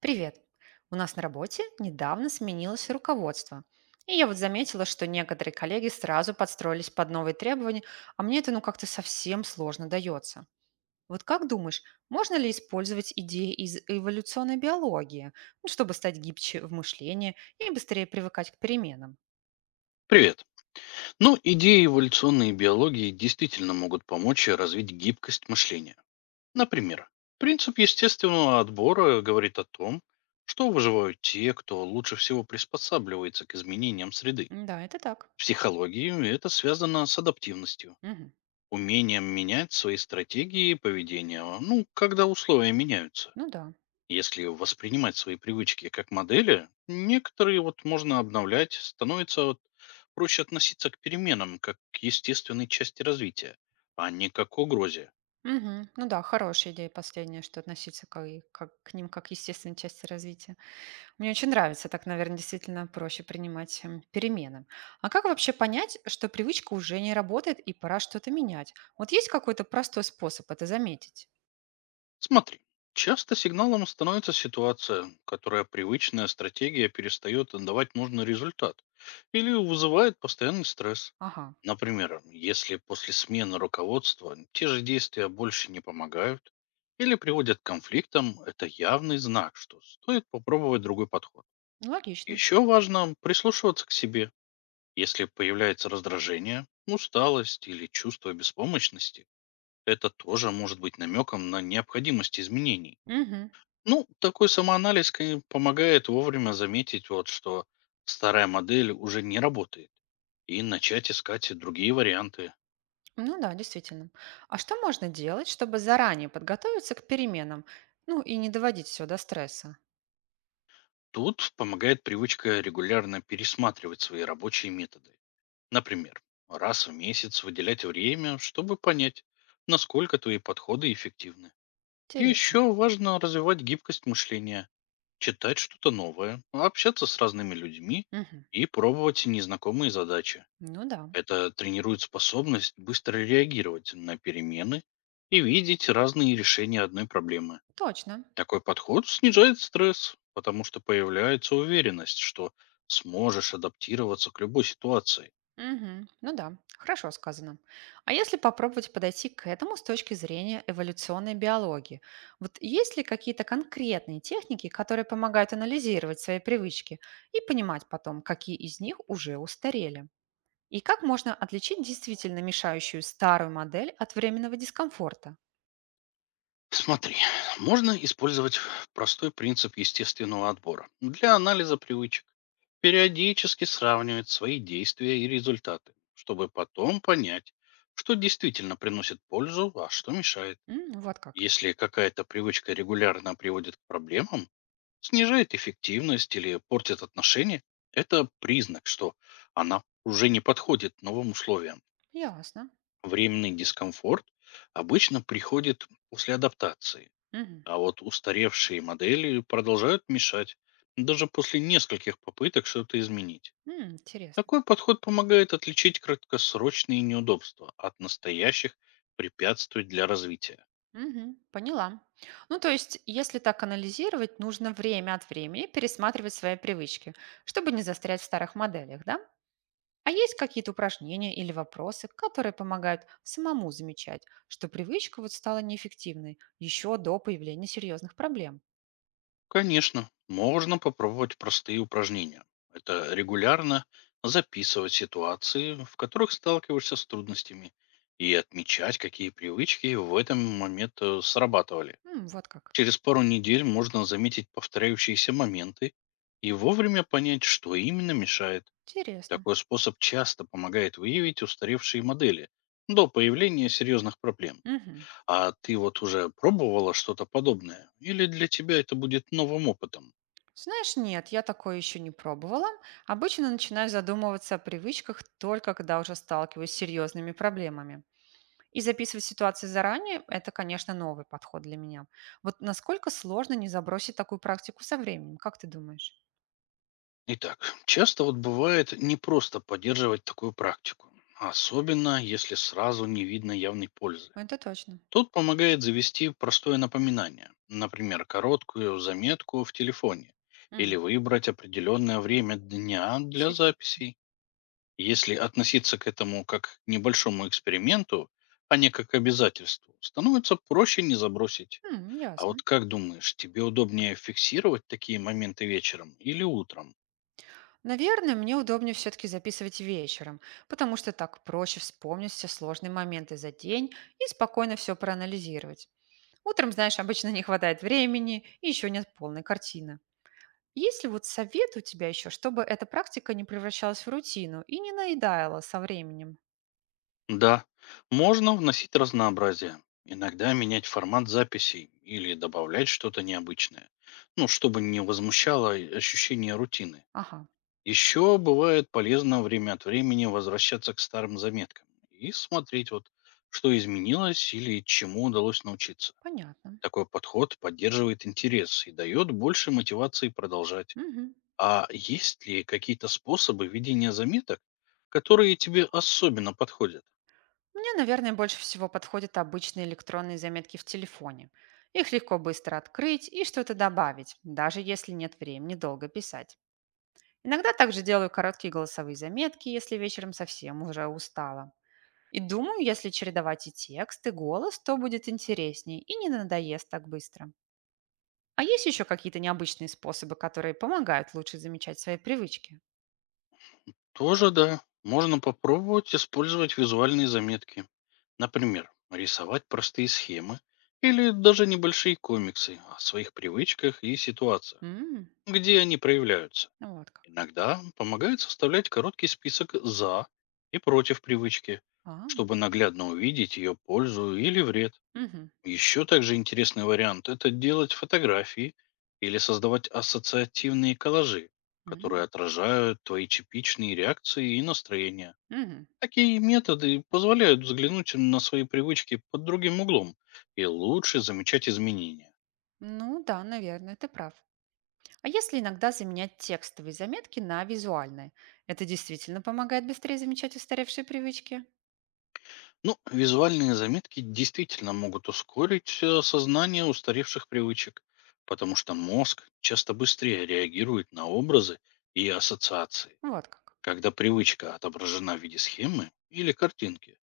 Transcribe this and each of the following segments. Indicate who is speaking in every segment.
Speaker 1: Привет. У нас на работе недавно сменилось руководство. И я вот заметила, что некоторые коллеги сразу подстроились под новые требования, а мне это ну как-то совсем сложно дается. Вот как думаешь, можно ли использовать идеи из эволюционной биологии, ну, чтобы стать гибче в мышлении и быстрее привыкать к переменам?
Speaker 2: Привет. Ну, идеи эволюционной биологии действительно могут помочь развить гибкость мышления. Например, принцип естественного отбора говорит о том, что выживают те, кто лучше всего приспосабливается к изменениям среды.
Speaker 1: М, да, это так.
Speaker 2: В психологии это связано с адаптивностью,
Speaker 1: Мгм.
Speaker 2: умением менять свои стратегии и поведение, ну, когда условия меняются.
Speaker 1: Ну да.
Speaker 2: Если воспринимать свои привычки как модели, некоторые вот можно обновлять, становится вот проще относиться к переменам как к естественной части развития, а не как к угрозе.
Speaker 1: Мгм. Ну да, хорошая идея последняя, что относиться к ним как к естественной части развития. Мне очень нравится, так, наверное, действительно проще принимать перемены. А как вообще понять, что привычка уже не работает и пора что-то менять? Вот есть какой-то простой способ это заметить?
Speaker 2: Смотри, часто сигналом становится ситуация, которая привычная стратегия перестает давать нужный результат или вызывает постоянный стресс.
Speaker 1: Ага,
Speaker 2: Например, если после смены руководства те же действия больше не помогают или приводят к конфликтам, это явный знак, что стоит попробовать другой подход.
Speaker 1: ну, логично.
Speaker 2: Еще важно прислушиваться к себе. Если появляется раздражение, усталость или чувство беспомощности, это тоже может быть намеком на необходимость изменений.
Speaker 1: Мгм.
Speaker 2: Ну, такой самоанализ помогает вовремя заметить, вот, что старая модель уже не работает, и начать искать и другие варианты.
Speaker 1: Ну да, действительно. А что можно делать, чтобы заранее подготовиться к переменам? Ну и не доводить все до стресса.
Speaker 2: Тут помогает привычка регулярно пересматривать свои рабочие методы. Например, раз в месяц выделять время, чтобы понять, насколько твои подходы эффективны. И
Speaker 1: Интересно.
Speaker 2: еще важно развивать гибкость мышления, читать что-то новое, общаться с разными людьми
Speaker 1: Мгм.
Speaker 2: и пробовать незнакомые задачи.
Speaker 1: Ну да,
Speaker 2: Это тренирует способность быстро реагировать на перемены и видеть разные решения одной проблемы.
Speaker 1: точно.
Speaker 2: Такой подход снижает стресс, потому что появляется уверенность, что сможешь адаптироваться к любой ситуации.
Speaker 1: Мгм. Ну да, хорошо сказано. А если попробовать подойти к этому с точки зрения эволюционной биологии, вот есть ли какие-то конкретные техники, которые помогают анализировать свои привычки и понимать потом, какие из них уже устарели? И как можно отличить действительно мешающую старую модель от временного дискомфорта?
Speaker 2: Смотри, можно использовать простой принцип естественного отбора для анализа привычек. Периодически сравнивать свои действия и результаты, чтобы потом понять, что действительно приносит пользу, а что мешает.
Speaker 1: М, вот как.
Speaker 2: Если какая-то привычка регулярно приводит к проблемам, снижает эффективность или портит отношения, это признак, что она уже не подходит новым условиям.
Speaker 1: Ясно.
Speaker 2: Временный дискомфорт обычно приходит после адаптации,
Speaker 1: Мгм.
Speaker 2: а вот устаревшие модели продолжают мешать даже после нескольких попыток что-то изменить.
Speaker 1: М, интересно.
Speaker 2: Такой подход помогает отличить краткосрочные неудобства от настоящих препятствий для развития.
Speaker 1: Мгм. Поняла. Ну, то есть, если так анализировать, нужно время от времени пересматривать свои привычки, чтобы не застрять в старых моделях, да? А есть какие-то упражнения или вопросы, которые помогают самому замечать, что привычка вот стала неэффективной еще до появления серьезных проблем?
Speaker 2: Конечно, можно попробовать простые упражнения. Это регулярно записывать ситуации, в которых сталкиваешься с трудностями, и отмечать, какие привычки в этом момент срабатывали.
Speaker 1: М, вот как.
Speaker 2: Через пару недель можно заметить повторяющиеся моменты и вовремя понять, что именно мешает.
Speaker 1: Интересно.
Speaker 2: Такой способ часто помогает выявить устаревшие модели до появления серьезных проблем.
Speaker 1: Мгм.
Speaker 2: А ты вот уже пробовала что-то подобное? Или для тебя это будет новым опытом?
Speaker 1: Знаешь, нет, я такое еще не пробовала. Обычно начинаю задумываться о привычках только когда уже сталкиваюсь с серьезными проблемами. И записывать ситуации заранее– это, конечно, новый подход для меня. Вот насколько сложно не забросить такую практику со временем, как ты думаешь?
Speaker 2: Итак, часто вот бывает не просто поддерживать такую практику, особенно если сразу не видно явной пользы.
Speaker 1: Это точно.
Speaker 2: Тут помогает завести простое напоминание, например, короткую заметку в телефоне или
Speaker 1: М,
Speaker 2: выбрать определенное время дня для
Speaker 1: серьезно.
Speaker 2: записей. Если относиться к этому как к небольшому эксперименту, а не как к обязательству, становится проще не забросить.
Speaker 1: М,
Speaker 2: А
Speaker 1: ясно.
Speaker 2: вот как думаешь, тебе удобнее фиксировать такие моменты вечером или утром?
Speaker 1: Наверное, мне удобнее все-таки записывать вечером, потому что так проще вспомнить все сложные моменты за день и спокойно все проанализировать. Утром, знаешь, обычно не хватает времени и еще нет полной картины. Есть ли вот совет у тебя еще, чтобы эта практика не превращалась в рутину и не наедала со временем?
Speaker 2: Да, можно вносить разнообразие. Иногда менять формат записей или добавлять что-то необычное. Ну, чтобы не возмущало и ощущение рутины.
Speaker 1: Ага.
Speaker 2: Еще бывает полезно время от времени возвращаться к старым заметкам и смотреть, вот, что изменилось или чему удалось научиться.
Speaker 1: Понятно.
Speaker 2: Такой подход поддерживает интерес и дает больше мотивации продолжать.
Speaker 1: Мгм.
Speaker 2: А есть ли какие-то способы ведения заметок, которые тебе особенно подходят?
Speaker 1: Мне, наверное, больше всего подходят обычные электронные заметки в телефоне. Их легко быстро открыть и что-то добавить, даже если нет времени долго писать. Иногда также делаю короткие голосовые заметки, если вечером совсем уже устала. И думаю, если чередовать и текст, и голос, то будет интереснее и не надоест так быстро. А есть еще какие-то необычные способы, которые помогают лучше замечать свои привычки?
Speaker 2: Тоже да. Можно попробовать использовать визуальные заметки. Например, рисовать простые схемы или даже небольшие комиксы о своих привычках и ситуациях,
Speaker 1: М,
Speaker 2: где они проявляются.
Speaker 1: вот как.
Speaker 2: Иногда помогает составлять короткий список «за» и «против» привычки,
Speaker 1: А,
Speaker 2: чтобы наглядно увидеть ее пользу или вред.
Speaker 1: мгм,
Speaker 2: Еще также интересный вариант– это делать фотографии или создавать ассоциативные коллажи,
Speaker 1: мгм,
Speaker 2: которые отражают твои типичные реакции и настроения.
Speaker 1: мгм.
Speaker 2: Такие методы позволяют взглянуть на свои привычки под другим углом и лучше замечать изменения.
Speaker 1: Ну да, наверное, ты прав. А если иногда заменять текстовые заметки на визуальные? Это действительно помогает быстрее замечать устаревшие привычки?
Speaker 2: Ну, визуальные заметки действительно могут ускорить осознание устаревших привычек, потому что мозг часто быстрее реагирует на образы и ассоциации.
Speaker 1: Вот как.
Speaker 2: Когда привычка отображена в виде схемы или картинки,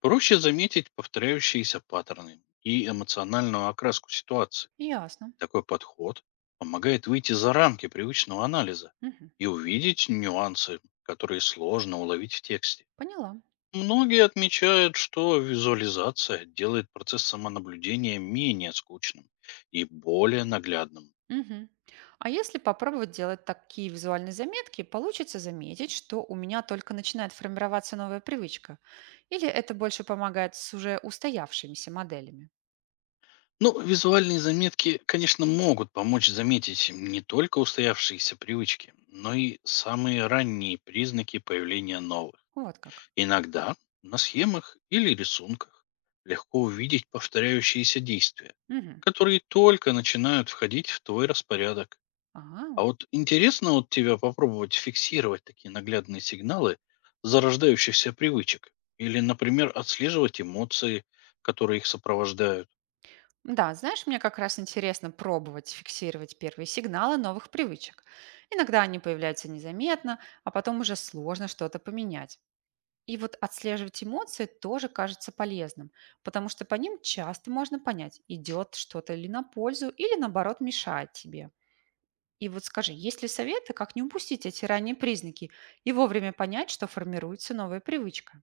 Speaker 2: проще заметить повторяющиеся паттерны и эмоциональную окраску ситуации.
Speaker 1: Ясно.
Speaker 2: Такой подход помогает выйти за рамки привычного анализа
Speaker 1: Мгм.
Speaker 2: и увидеть нюансы, которые сложно уловить в тексте.
Speaker 1: Поняла.
Speaker 2: Многие отмечают, что визуализация делает процесс самонаблюдения менее скучным и более наглядным.
Speaker 1: Мгм. А если попробовать делать такие визуальные заметки, получится заметить, что у меня только начинает формироваться новая привычка? Или это больше помогает с уже устоявшимися моделями?
Speaker 2: Ну, визуальные заметки, конечно, могут помочь заметить не только устоявшиеся привычки, но и самые ранние признаки появления новых.
Speaker 1: Вот как.
Speaker 2: Иногда на схемах или рисунках легко увидеть повторяющиеся действия,
Speaker 1: Угу.
Speaker 2: которые только начинают входить в твой распорядок.
Speaker 1: Ага.
Speaker 2: А вот интересно вот тебя попробовать фиксировать такие наглядные сигналы зарождающихся привычек или, например, отслеживать эмоции, которые их сопровождают.
Speaker 1: Да, знаешь, мне как раз интересно пробовать фиксировать первые сигналы новых привычек. Иногда они появляются незаметно, а потом уже сложно что-то поменять. И вот отслеживать эмоции тоже кажется полезным, потому что по ним часто можно понять, идет что-то или на пользу, или наоборот мешает тебе. И вот скажи, есть ли советы, как не упустить эти ранние признаки и вовремя понять, что формируется новая привычка?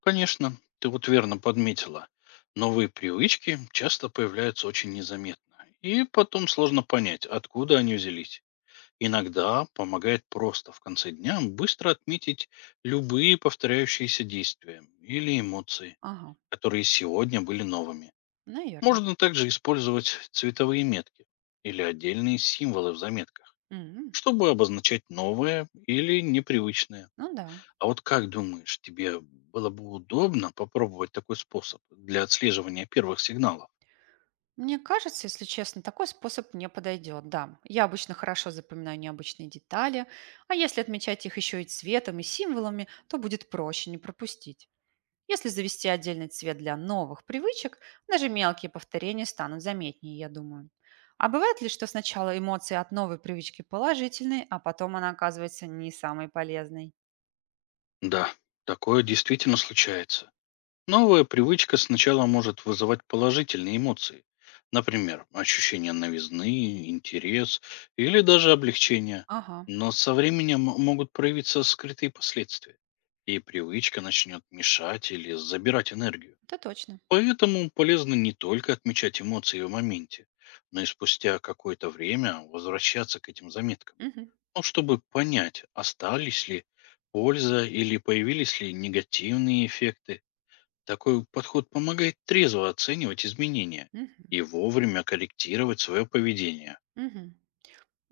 Speaker 2: Конечно, ты вот верно подметила. Новые привычки часто появляются очень незаметно. И потом сложно понять, откуда они взялись. Иногда помогает просто в конце дня быстро отметить любые повторяющиеся действия или эмоции,
Speaker 1: Ага,
Speaker 2: которые сегодня были новыми.
Speaker 1: наверное.
Speaker 2: Можно также использовать цветовые метки или отдельные символы в заметках, чтобы обозначать новое или непривычное.
Speaker 1: Ну да.
Speaker 2: А вот как думаешь, тебе было бы удобно попробовать такой способ для отслеживания первых сигналов?
Speaker 1: Мне кажется, если честно, такой способ мне подойдет, да. Я обычно хорошо запоминаю необычные детали, а если отмечать их еще и цветом, и символами, то будет проще не пропустить. Если завести отдельный цвет для новых привычек, даже мелкие повторения станут заметнее, я думаю. А бывает ли, что сначала эмоции от новой привычки положительные, а потом она оказывается не самой полезной?
Speaker 2: Да, такое действительно случается. Новая привычка сначала может вызывать положительные эмоции. Например, ощущение новизны, интерес или даже облегчение.
Speaker 1: Ага,
Speaker 2: Но со временем могут проявиться скрытые последствия. И привычка начнет мешать или забирать энергию.
Speaker 1: это точно.
Speaker 2: Поэтому полезно не только отмечать эмоции в моменте, но и спустя какое-то время возвращаться к этим заметкам.
Speaker 1: Мгм,
Speaker 2: Ну, чтобы понять, остались ли польза или появились ли негативные эффекты. Такой подход помогает трезво оценивать изменения
Speaker 1: мгм,
Speaker 2: и вовремя корректировать свое поведение.
Speaker 1: мгм.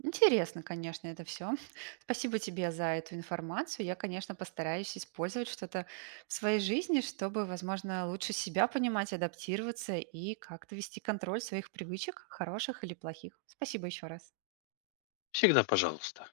Speaker 1: Интересно, конечно, это все. Спасибо тебе за эту информацию. Я, конечно, постараюсь использовать что-то в своей жизни, чтобы, возможно, лучше себя понимать, адаптироваться и как-то вести контроль своих привычек, хороших или плохих. Спасибо еще раз.
Speaker 2: Всегда пожалуйста.